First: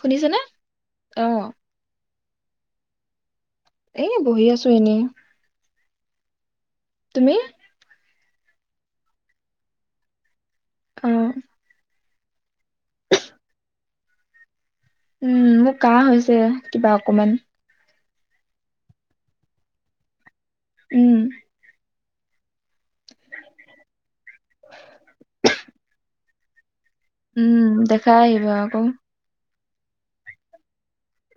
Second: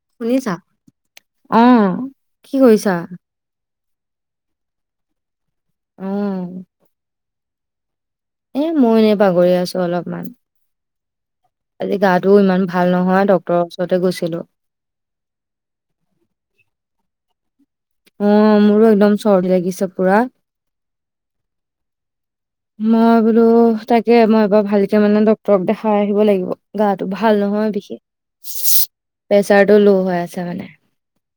শুনিছেনে? শুনিছা, অ কি কৰিছ [unintelligible] এ বহি আছো এনেই। উম। [unintelligible] মি এ মই এনে বাগৰি আছো অলপমান। অ আজি গাটো ইমান ভাল নহয় ড্ক্তৰৰ ওচৰতে গৈছিলো। উম মোৰ কাহ হৈছে কিবা অকমান। অ মোৰো একদম চৰ্দি লাগিছে পুৰা। উম। মই বোলো তাকে মই এবাৰ ভালকে মানে ড্ক্তৰক দেখাই আহিব লাগিব। গাটো ভাল উম, নহয় দেখাই আহিবা আকৌ। বিশেষ [inaudible] চাৰটো ল' হৈ আছে মানে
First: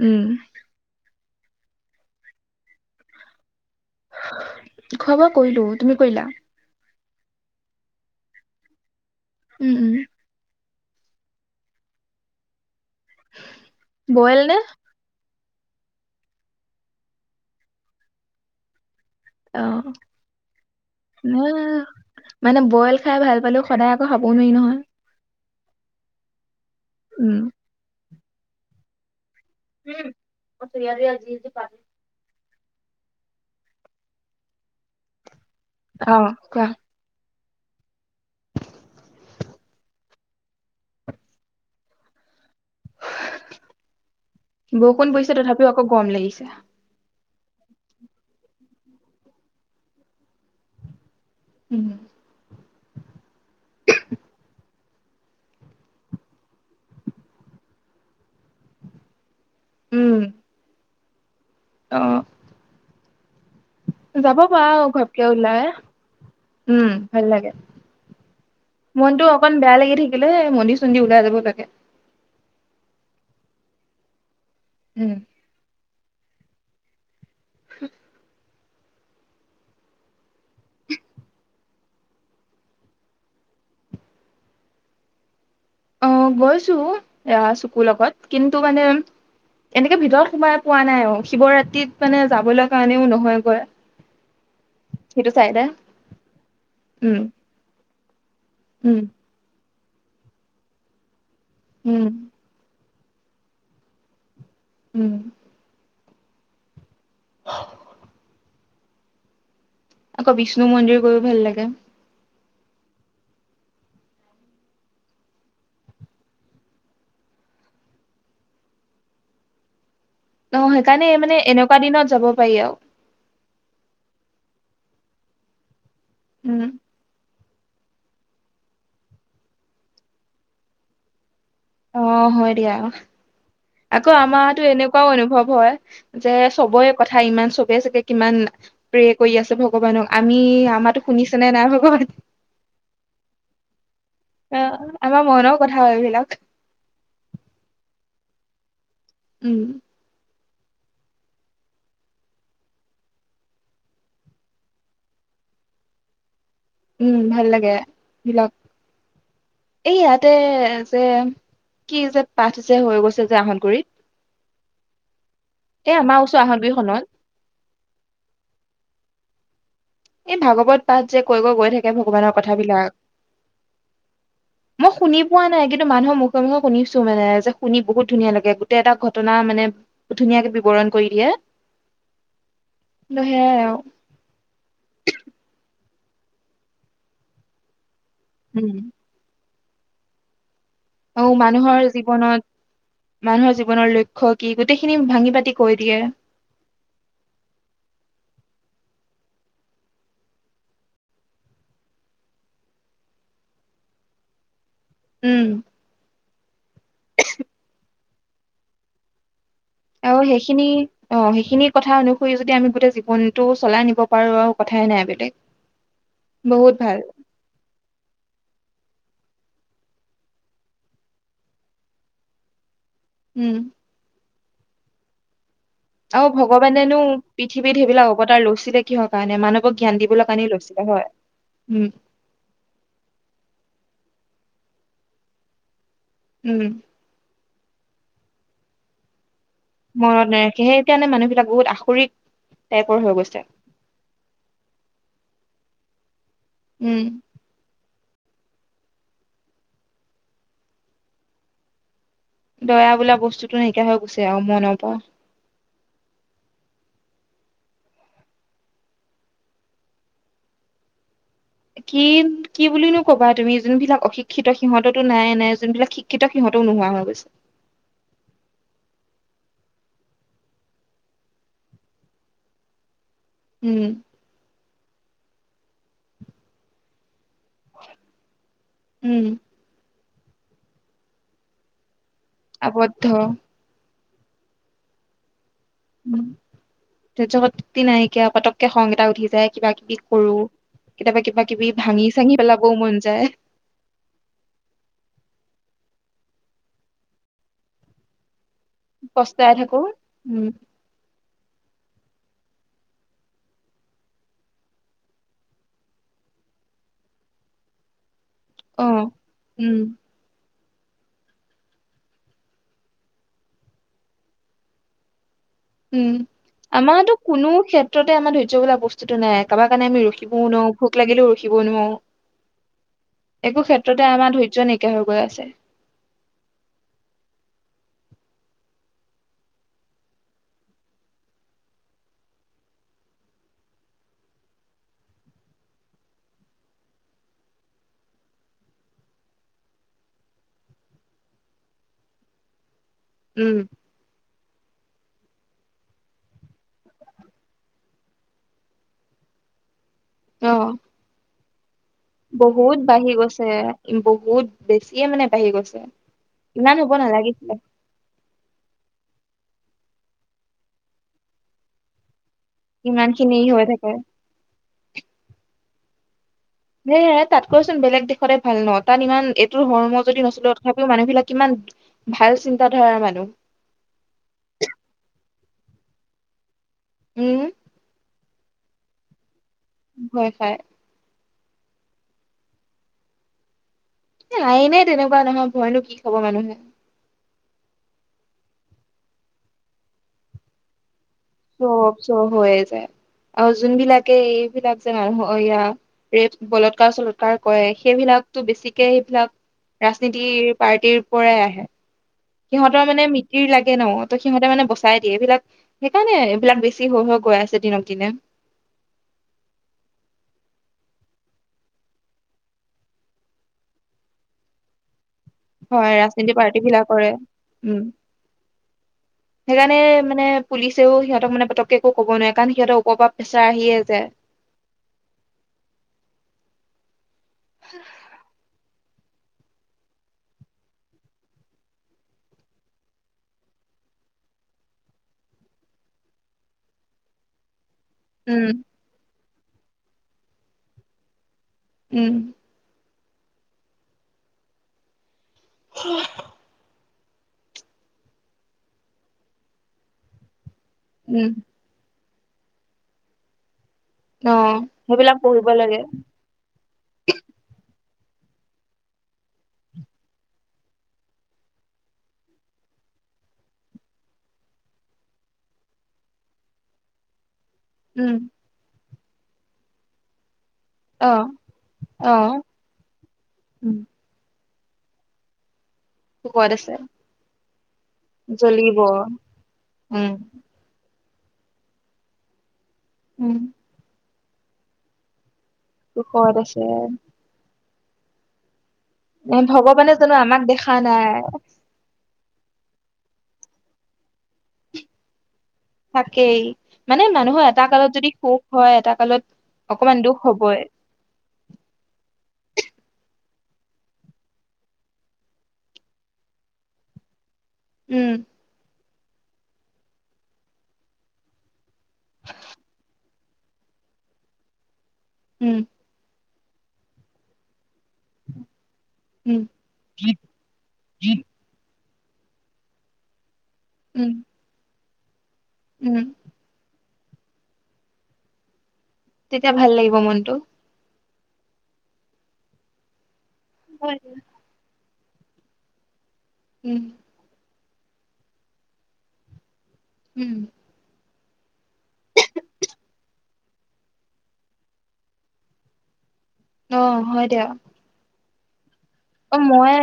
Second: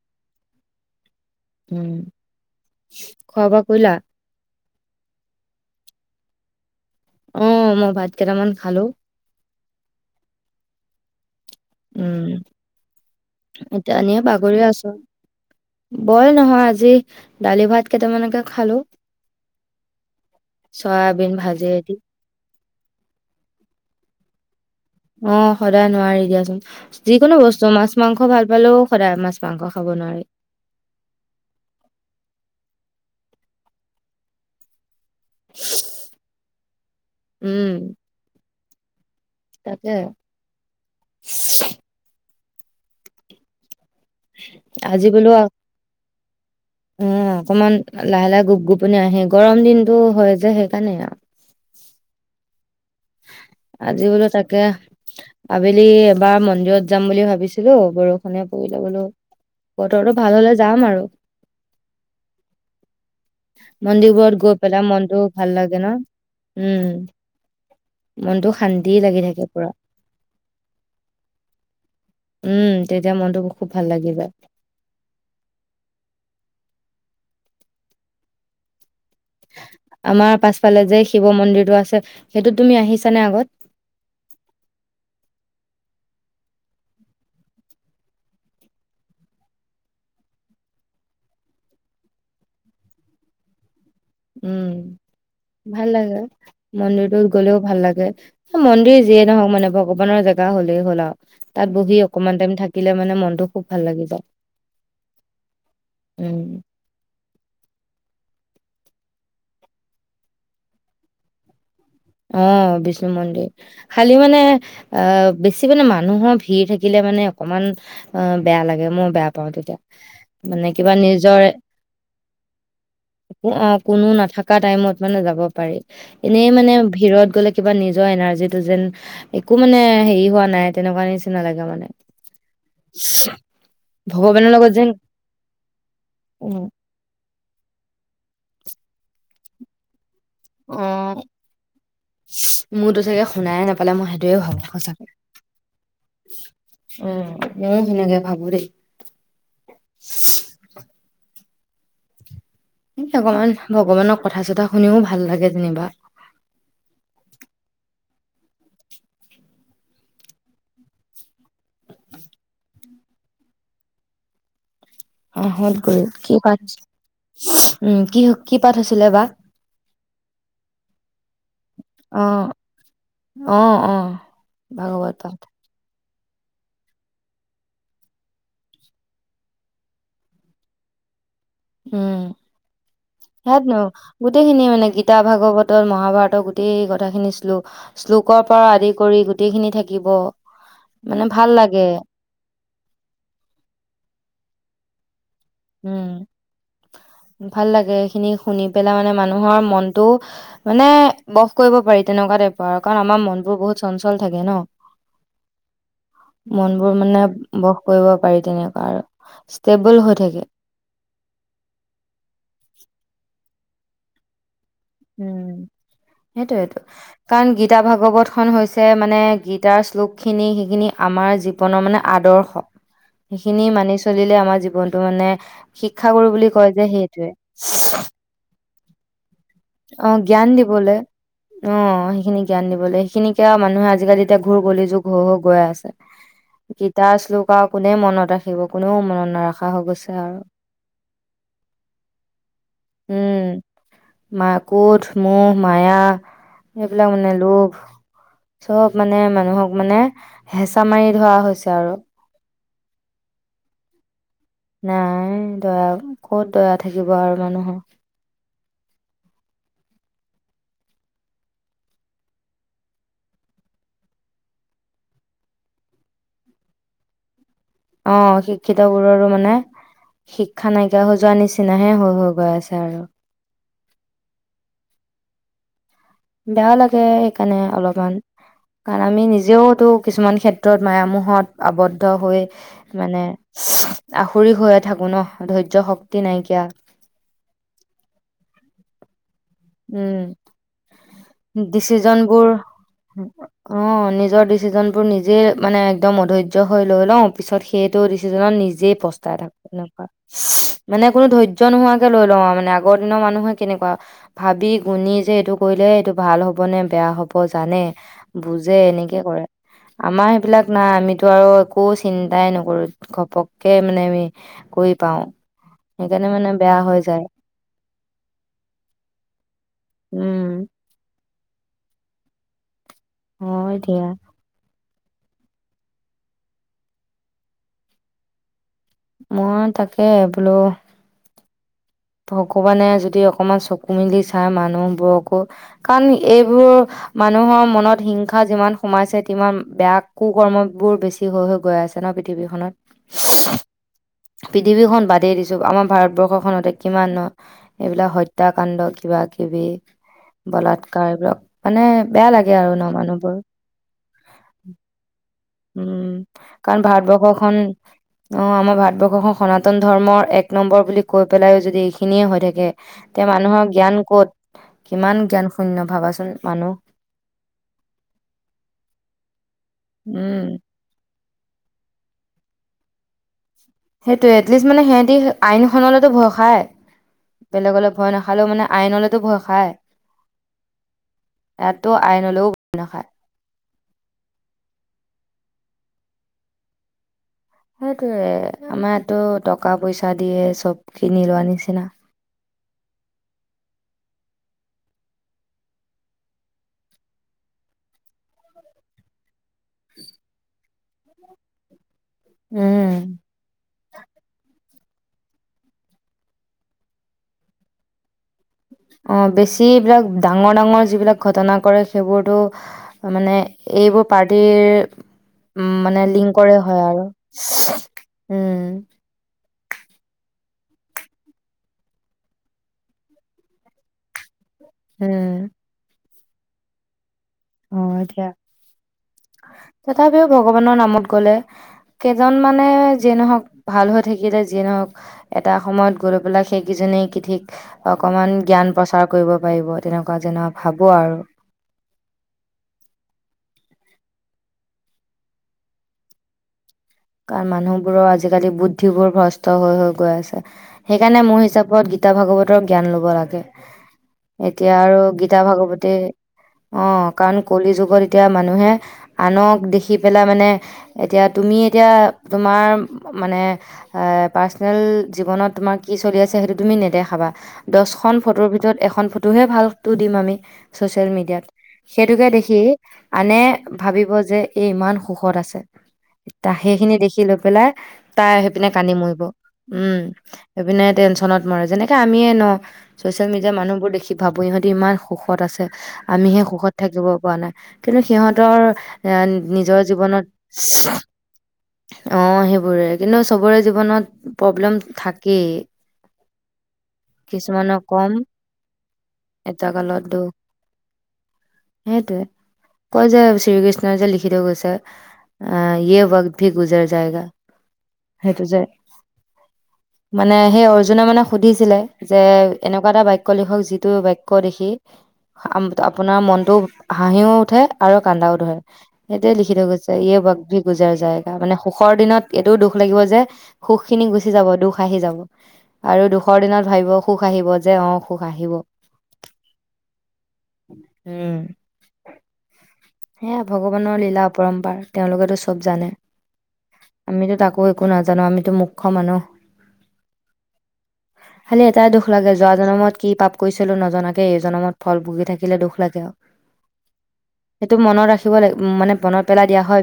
উম। উম খোৱা বা বওলা খোৱা বোৱা কয়িলো তুমি কয়িলা অ মই ভাত কেইটামান খালো উম উম উম এতিয়া এনে বইল নে? বাগৰি আছো বয়ল নহয় আজি দালি ভাত কেইটামানকে খালো অ চয়াবিন ন ভাজি দি মানে বইল খাই ভাল পালো সদায় আকৌ খব ক মনাখন অ সদায় নোৱাৰি দিয়াচোন যি কোনো উম। বস্তু মাছ মাংস মই ভালেপালেও সদায় মাছ মাংস খাব উম নোৱাৰি উচুনীয়া আজি যে প অ ক উম তাকে স স আজি বৰষুণ বোলো পৰিছে তথাপিও আকৌ গৰম লাগিছে এতি অ অকমান লাহে লাহে গোপ গোপনি আহে গৰম দিনতটো হয় যে সেইকাৰণে আৰু উম আজি বোলো তাকে আবেলি এবাৰ মন্দিৰত যাম বুলি ভাবিছিলো বৰষুণে পৰিলে বোলো বতৰটো ভাল হলে যাম আৰু অহ মন্দিৰবোৰত গৈ পেলাই মনটো ঘপকে ভাল ওলাই। লাগে ন উম ভাল লাগে। মনটো শান্তি লাগি মনটো থাকে অকন পুৰা বেয়া লাগি থাকিলে মন্দিৰ চন্দিৰ ওলাই যাব লাগে উম তেতিয়া মনটোকো খুব ভাল লাগিবা উম হম আমাৰ পাছফালে যে শিৱ মন্দিৰটো আছে সেইটোত তুমি আহিছানে আগত অ গৈছো এয়া চপুৰৰ লগত কিন্তু মানে এনেকে ভিতৰত সোমাই পোৱা নাই অ শিৱৰাত্ৰিত মানে যাবলৈ কাৰণেও নহয়গৈ উম সেইটো চাইডে ভাল লাগে উম মন্দিৰটোত গলেও ভাল লাগে মন্দিৰ উম যিয়ে নহওক মানে ব ভগৱানৰ জেগা হ'লেই হ'ল আৰু তাত বহি উম অকমান টাইম থাকে থাকিলে মানে মনটো খুব ভাল লাগিব উম উম আকৌ বিষ্ণু মন্দিৰ গৈও ভাল লাগে অ বিষ্ণু মন্দিৰ খালি মানে আহ বেছি মানে মানুহৰ ভিৰ থাকিলে মানে অকমান অ বেয়া লাগে মই বেয়া পাওঁ তেতিয়া অ মানে কিবা সেইকাৰণে মানে নিজৰ এনেকুৱা দিনত যাব পাৰি আৰু অ কোনো নাথাকে কা টাইমত মানে যাব পাৰি এনেই উম মানে ত গলে কিবা নিজৰ এনাৰ্জিটো যেন একো মানে হেৰি হোৱা নাই তেনেকুৱা নি চিনা অ হয় দিয়া আকৌ ভগৱানৰ আমাৰোতো লগত যেন এনেকুৱাও অনুভৱ হয় যে উম চবৰে কথা ইমান চবে চাগে কিমান প্ৰে কৰি আছে ভগৱানক আমি আমাৰো অ' শুনিছেনে নাই ভগৱান দেও স সঁচাকৈ উম মোৰ সেনেকে ভাবো দেই উম [unintelligible] ভগৱান ভগৱানৰ কথা চথা শুনিও ভাল লাগে যেনিবা উম ভাল লাগে ধৰি লক এই ইয়াতে যে কি যে পাঠ যে হৈ গৈছে যে আহটগুৰিত আহটগুৰিত ওচৰ কিমান পাত আহতগুৰিখনত ছিল উম কি কি পাঠ হৈছিলে বা এই ভাগৱত পাঠ যে কৈ গৈ গৈ থাকে ভগৱানৰ অ', কথাবিলাক অ', অ' মই ভাগৱত শুনি পাঠ। পোৱা নাই কিন্তু মানুহৰ মুখ শুনিছোঁ মানে যে শুনি বহুত ধুনীয়া লাগে গোটেই এটা ঘটনা মানে ধুনীয়াকে বিৱৰণ কৰি দিয়ে উম কিন্তু সেয়াই সাতনো আৰু গোটেই খিনি মানে গীতা ভাগৱতত মহাভাৰতৰ গোটেই কথাখিনি শ্লো শ্লোকৰ পৰা আদি কৰি গোট গোটেইখিনি থাকিব মানে অহ ভাল লাগে মানুহৰ জীৱনত মানুহৰ জীৱনৰ লক্ষ্য কি গোটেইখিনি ভাঙি পাতি পাতি কৈ দিয়ে উম। ভাল লাগে এইখিনি শুনি পেলাই মানে মানুহৰ মনটো মানে বস কৰিব পাৰি তেনেকুৱা টাইপৰ আৰু কাৰণ আমাৰ মন বোৰ বহুত চঞ্চল থাকে ন উম মন বোৰ মানে বস কৰিব পাৰি তেনে কোৱা আৰু ষ্টেবল অ হৈ থাকে সেইখিনি অ সেইখিনি কথা অনুসৰি যদি আমি গোটেই জীৱন টো চলাই নিব পাৰো আৰু কথাই নাই বেলেগ উম বহুত সেইটোয়েটো ভাল কাৰণ গীতা ভাগৱত খন হৈছে মানে গীতাৰ শ্লোক খিনি সেইখিনি আমাৰ জীৱনৰ মানে আদৰ্শ উম সেইখিনি মানি চলিলে আমাৰ জীৱনটো মানে অ শিক্ষাগুৰু বুলি কয় যে ভগৱানেনো সেইটোৱে পৃথিৱীত সেইবিলাক অৱতাৰ লৈছিলে কিহৰ কৰণে অ জ্ঞান দিবলৈ অ উম সেইখিনি জ্ঞান দিবলে সেইখিনিকে মানুহে আজিকালি এতিয়া ঘূুৰ গলি যুগ হৈ হৈ গৈ আছে উম কি দাস লোক কোনে মনত ৰাখিব কোনেও মনত নাৰাখে মনত নাৰাখে সেইকাৰণে মানুহবিলাক বহুত আখৰিক টাইপৰ হৈ গৈছে মাকুদ ধুমো মায়া উম এইবিলাক মানে লোভ চব মানে মানুহক মানে হেঁচা মাৰি ধৰা হৈছে আৰু দয়া বোলা বস্তুটো নাইকিয়া হৈ গৈছে আৰু মনৰ পৰা নাই দিয়া ক'ত দিয়া থাকিব আৰু মানুহৰ কি কি বুলিনো কবা তুমি যোনবিলাক অশিক্ষিত সিহঁততো নাই নাই যোনবিলাক শিক্ষিত সিহঁতও নোহোৱা হৈ গৈছে অ শিক্ষিত বোৰৰো মানে শিক্ষা নাইকিয়া হৈ যোৱা নিচিনাহে হৈ হৈ গৈ আছে আৰু উম বেয়া লাগে মানে অলপমান কাৰণ আমি উম নিজেও তো কিছুমান ক্ষেত্ৰত মায়মোহত আৱদ্ধ দ্ধ হৈ আবদ্ধ মানে আখুৰি হৈয়ে থাকোঁ ন ধৈৰ্য্য শক্তি উ নাইকিয়া ধৰ্য্য শক্তি নাইকিয়া পাতক কে সংগীতা উঠি যায় কিবা কিবি কৰো। কেতিয়াবা কিবা উম কিবি ভাঙি ডিচিজন চাঙি বোৰ পেলাবও মন যায় অ নিজৰ ডিচিজন বোৰ নিজে মানে একদম অধৈৰ্য হৈ লৈ লওঁ পিছত সেইটো ডিছে মানে নিজে পস্টাই থাকো সেনেকোৱা উম মানে কোনো ধৰ্য্য নোহোৱা হৈ গল মানে আগৰ দিনৰ মানুহে কেনেকুৱা ভাবি গুণি যে এইটো কৰিলে এইটো ভাল হ'ব নে বেয়া হ'ব জানে বুজে অ এনেকে কৰে উম আমাৰ সেইবিলাক না আমিতো আৰু একো চিন্তাই নকৰো ঘপককে মানে আমি কৰি পাও উম সেইকাৰণে মানে বেয়া হৈ আমাৰতো যায় কোনো ক্ষেত্ৰতে আমাৰ ধৈ্য্য বোলা বস্তুতটো নাই কাৰবাৰ কাৰণে আমি ৰখিবও নো উম ভোক লাগিলো শিকিব নোৱাৰোঁ একো হয় দিয়া ক্ষেত্ৰতে আমাৰ ধৈৰ্য নেকি হৈ গৈ আছে মই তাকে বোলোঁ ভগৱানে যদি অকমান চকু মেলি চাই মানুহবোৰকো কাৰণ এইবোৰ মানুহৰ মনত হিংসা যিমান সোমাইছে সিমান বেয়া কু কৰ্মবোৰ বেছি হৈ হৈ গৈ আছে ন পৃথিৱীখনত উম পৃথিৱীখন বাদেই দিছো আমাৰ ভাৰতবৰ্ষখনত কিমান এইবিলাক হত্যাকাণ্ড কিবা কিবি অ বলাৎকাৰ এইবিলাক মানে বেয়া লাগে আৰু বহুত ন বাঢ়ি মানুহবোৰ গৈছে বহুত বেছিয়ে মানে বাঢ়ি গৈছে উম ইমান কাৰণ হ'ব নালাগিছিলে ভাৰতবৰ্ষখন অ আমাৰ ভাৰতবৰ্ষখন সনাতন ধৰ্মৰ এক নম্বৰ বুলি কৈ পেলাই যদি এইখিনিয়ে হৈ থাকে ইমান তে খিনি মানুহৰ হৈ থাকে জ্ঞান ক'ত কিমান জ্ঞান শূন্য ভাবাচোন মানুহ সে তাত কৈচোন বেলেগ দেশতে ভাল নহ তাত ইমান ত ধৰ্ম যদি উম, নছিললে তথাপিও মানুহবিলাক কিমান ভাল চিন্তাাধাৰাৰ মানুহ সেইটোৱে এটলিষ্ট মানে সিহঁতি আইনখনলৈতো ভয় খাই উম বেলেগ অলপ ভয় নহয় ভালে মানে আইনলৈতো ভয় হয় হয় ইয়াতো আইনলৈও ব নাখায় আইনে তেনেকুৱা নহয় ভয়নো কি খাব মানুহে সেইটোয়ে আমাৰো টকা পইচা দিয়ে চব কিনি লোৱা নিচিনা। চব চব হৈ যায় আৰু যোন বিলাকে বিলাক যে মানুহয়া ৰে বলৎকাৰ চলৎকাৰ কৰে সেইবিলাকতো বেছিকে সেইবিলাক ৰাজনীতি পাৰ্টিৰ পৰাই আহে সিহঁতৰ উম, মানে মিতিৰ লাগে ন ত সিহঁতে মানে বস চাই দিয়ে এইবিলাক সেইকাৰণে এইবিলাক বেছি হৈ হৈ গৈ আছে দিনক দিনে অ বেছি বিলাক ডাঙৰ ডাঙৰ যিবিলাক ঘটনা কৰে সেইবোৰতো মানে এইবোৰ পাৰ্টিৰ উম, হয় মানে ৰাজনীতি লিংকৰে পাৰ্টি হয় বিলাক আৰু কৰে উম উম, সেইকাৰণে মানে পুলিচে ও সিহঁতক মানে পটকে একো ক'ব নোৱাৰে কাৰণ সিহঁতৰওপৰ পৰা প্ৰেছাৰ আহিয়ে যায় উম অ এতিয়া তথাপিও ভগৱানৰ নামত গলে কেইজন মানে যিয়ে নহক ভাল হৈ থাকিলে যিয়ে নহক এটা সময়ত গৈ পেলাই সেইকেইজনে কি ঠিক অকমান উম, জ্ঞান প্ৰচাৰ কৰিব পাৰিব তেনেকুৱা যেন ভাবো আৰু উম উ কাৰণ মানুহবোৰৰ আজিকালি বুদ্ধিবোৰ ভ্ৰষ্ট হৈ হৈ গৈ আছে সেইকাৰণে উম, মোৰ হিচাপত গ গীতা ভাগৱতৰ জ্ঞান ল'ব লাগে অ', এতিয়া আৰু সেইবিলাক গীতা পঢ়িব লাগে। ভাগৱতী অ কাৰণ কলি যুগত এতিয়া মানুহে আনক দেখি পেলাই মানে এতিয়া তুমিয়ে এতিয়া তোমাৰ মানে পাৰ্চনেল জীৱনত তোমাৰ কি চলি আছে সেইটো তুমি নেদেখাবা। উম, দহখন ফটোৰ ভিতৰত এখন এখন ফটোহে ভালটো দিম আমি। ছচিয়েল অ', মিডিয়াত সেইটোকে অ', দেখি আনে উম, ভাবিব যে এই ইমান সুখত আছে। সুখত তাই আছে সেইখিনি দেখি লৈ পেলাই তাই সেইপিনে জ্বলিব কান্দি মৰিব।। উম, সেইপিনে টেনচন নত মৰে। যেনেকে আমিয়ে ন চচিয়েল উম, মিডিয়াৰ মানুহবোৰ দেখি ভাবোঁ ইহঁতি ইমান সুখ সুখত আছে। আমিহে সুখত থাকিব পৰা নাই। কিন্তু সিহঁতৰ এ নিজৰ ভগৱানে জানো জীৱনত আমাক দেখা নাই? অ সেইবোৰে কিন্তু চবৰে জীৱনত প্ৰব্লেম থাক তাকেই মানে মানুহৰ এটা কিছুমানৰ কালত যদি কম সুখ হয় এটা কালত এটা কালত অকমান দুখ হবই। সেইটোয়ে কয় যে শ্ৰীকৃষ্ণই যে লিখি থৈ গৈছে। আহ ইয় বক্ত ভি গুজাৰ যায়েগা। উম, সেইটো যে মানে সেই অৰ্জুনে মানে সুধিছিলে যে এনেকুৱা এটা বাক্য লিখক যিটো বাক্য দেখি উম, আপোনাৰ মন ত হাঁহিও উঠে, আৰু কান্দাও ধৰে। সেইটোৱে উম, লিখি থৈ গৈছে, য়ে বক্ত ভি গুজৰ জায়েগা মানে স সুখৰ দিনত এইটোও দুখ লাগিব যে সুখখিনি উম, গুচি যাব, দুখ ভাহি যাব। উম, আৰু দুখৰ দিনত ভাবিব সুখ আহিব যে অ সুখ আহিব। তেতিয়া ভাল লাগিব মনটো। উম সেয়া, হয় ভগৱানৰ দিয়া লীলা অপৰমম্পাৰ। তেওঁলোকেতো চব জানে। উম, আমিতো তাকো মইও একো নাজানো আমিতো মূৰ্খ মানুহ উম খালি এটাই দুখ লাগে যোৱা জনমত কি পাপ কৈছিলো নজনাকে এই জনমত ফল ভুগি থাকিলে দুখ লাগে আৰু অ হয় দিয়া। সেইটো মনত ৰাখি থব লাগিব মনত অ পেলাই দিয়া মই হয়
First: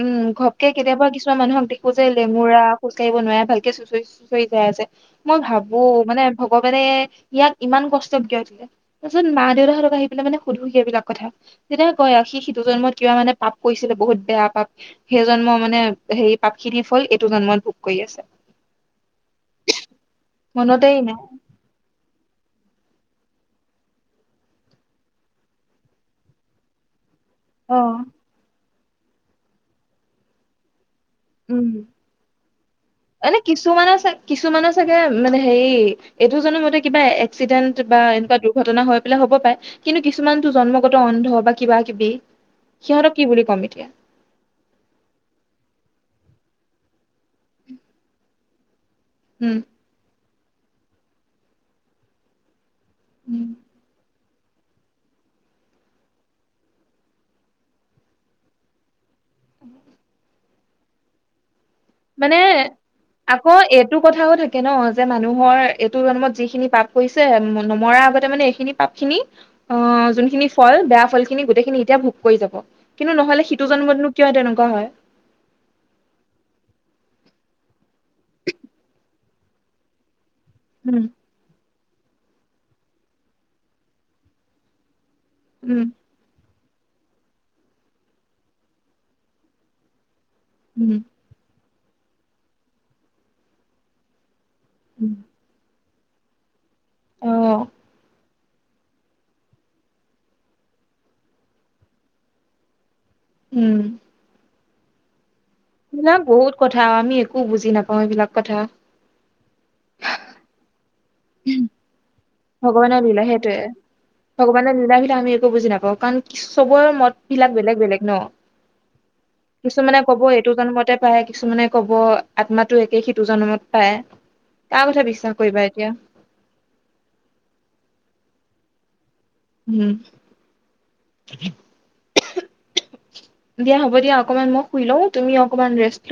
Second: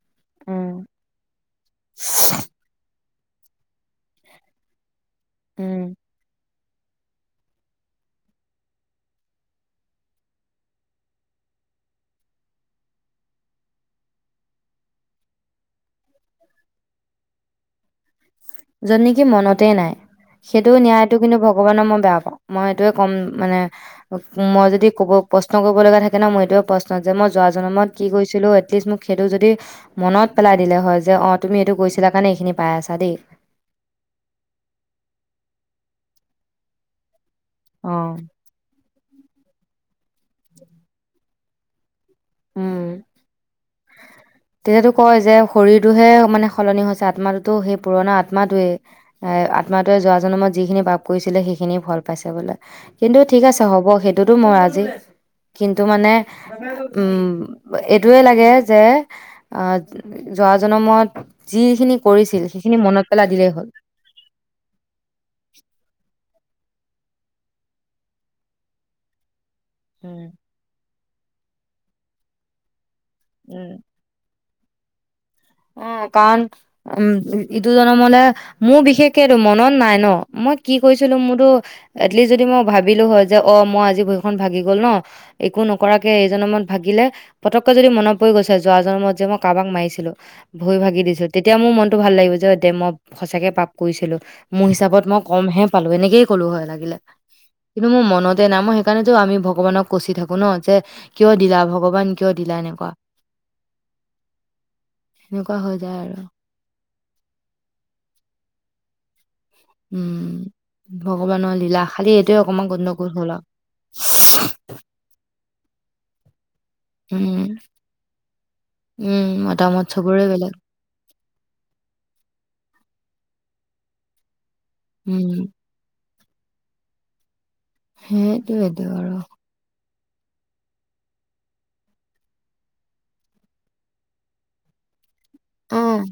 উম ঘপকে উম কেতিয়াবা কিছুমান মানুহক দেখো যে লেঙুৰা খোজ কাঢ়িব নোৱাৰে ভালকে চুচৰি চুঁচৰি যাই আছে মই ভাবো উম মানে মই মানে ইয়াক ইমান কষ্ট কিয় দিলে তাৰপিছত মা দেউতাহঁতক আহি পেলাই মানে সুধোঁ সি এইবিলাক কথা তেতিয়া কয় সি সিটো জনমত কিবা মানে পাপ কৰিছিলে বহুত বেয়া পাপ সেই জন্মৰ মানে সেই পাপ খিনিৰ ফল এইটো জন্মত ভোগ কৰি আছে যত নেকি মনতে নাই সেইটো মনতেই ন্যায়তটো নাই কিন্তু ভগৱানক মই বেয়া পাওঁ মই এইটোয়ে ক'ম মানে মই যদি কব প্ৰশ্ন কৰিব লগা থাকে ন মই এইটোয়ে প্ৰশ্ন যে মই যোৱা অ জন্মত কি কৰিছিলো প্লিজ মোক সেইটো যদি মনত পেলাই দিলে হয় যে অ তুমি এইটো উম গৈইছিলা কাৰণে এইখিনি পাই আছা দেই কিছুমানে চাগে মানে হেৰি এইটো জানমতে কিবা এক্সিডেণ্ট অ বা এনেকুৱা দুৰ্ঘটনা হয় বোলে হ'ব পাৰে কিন্তু কিছুমান টো জন্মগত অন্ধ বা কিবা কিবি উম সিহঁতক কি বুলি ক'ম এতিয়া তেতিয়াতো কয় যে শৰীৰটোহে মানে সলনি হৈছে আত্মাটোতো সেই পুৰণা আত্মাটোৱে এ উম আত্মাতোৱে যোৱা জন্মত যিখিনি পাপ কৰিছিলে সেইখিনি ফল পাইছে বোলে কিন্তু ঠিক উম, আছে হ'ব সেইটো এইটোতো মই আজি কিন্তু মানে উম এইটোৱে লাগে যে আ যোৱা জনন্মত মানে আকৌ হ'ল এইটো কথাও থাকে ন যে মানুহৰ এইটো জন্মত যি যিখিনি পাপ কৰিছে নমৰা আগতে মানে এইখিনি পাপ খিনি অ উম যোনখিনি ফল বেয়া ফল যিখিনি গোটেইখিনি এতিয়া ভোগ কৰি যাব কিন্তু নহলে উম হিটো জন্মত নো কিয় তেনেকোৱা কাৰ হয়? অ কাৰণ উম-উম ইটো জন মনে মোৰ বিশেষ সেইটো মনত নাই ন? মই কি উম কৈছিলো মোৰটো এটলিষ্ট যদি মই ভাবিলো হয় যে অ মই আজি ভৰিখন ভাগি গ'ল ন একো উম নকৰাকে এই জনমত ভাগিলে পতককৈ যদি মনত পৰি গৈছে যোৱা জনমত যে মই কাবাক মাৰিছিলো ভয় উম ভাগি দিছো তেতিয়া মোৰ মন। টো ভাল লাগিব যে দে মই সঁচাকে পাপ কৰিছিলো। মোৰ হিচাপত উম মই ক'মহে। পালো এনেকে কলো হয় লাগে অ কিন্তু মোৰ মনত নামৰ সেইকাৰণেতো আমি ভগৱানক কচি থাকো ন যে কিয় দিলা ভগৱান কিয় দিলা এনেকুৱা উম, সেনেকুৱা হৈ যায় আৰু সেইবিলাক বহুত কথা আমি একো বুজি নাপাওঁ এইবিলাক কথা উম, ভগৱানৰ লীলা খালি। এইটোৱে অকমান ভগৱানৰ গণ্ডগোল লীলা হ'ল আৰু সেইটয়ে ভগৱানৰ লীলা বিিলাক আমি ভগবান নিলে সেইটো ভগবান নিলে বুলি একো বুজি নাপাওঁ কাৰণ চবৰে মত উম বিলাক বেলেগ বেলেগ ন উম মতামত কিছুমানে কব চবৰে এইটো বেলেগ জমতে পায় কিছুমানে কব আত্মাটো একে খিত সিটো জনমত হে পায় কাৰ কথা বিশ্বাস উম কৰিবা এতিয়া? সেইটোৱেইটো আৰু উম দিয়া হ'ব দিয়া অকমান মই শুই লওঁ তুমি অকমান অ ৰেষ্ট লোৱা।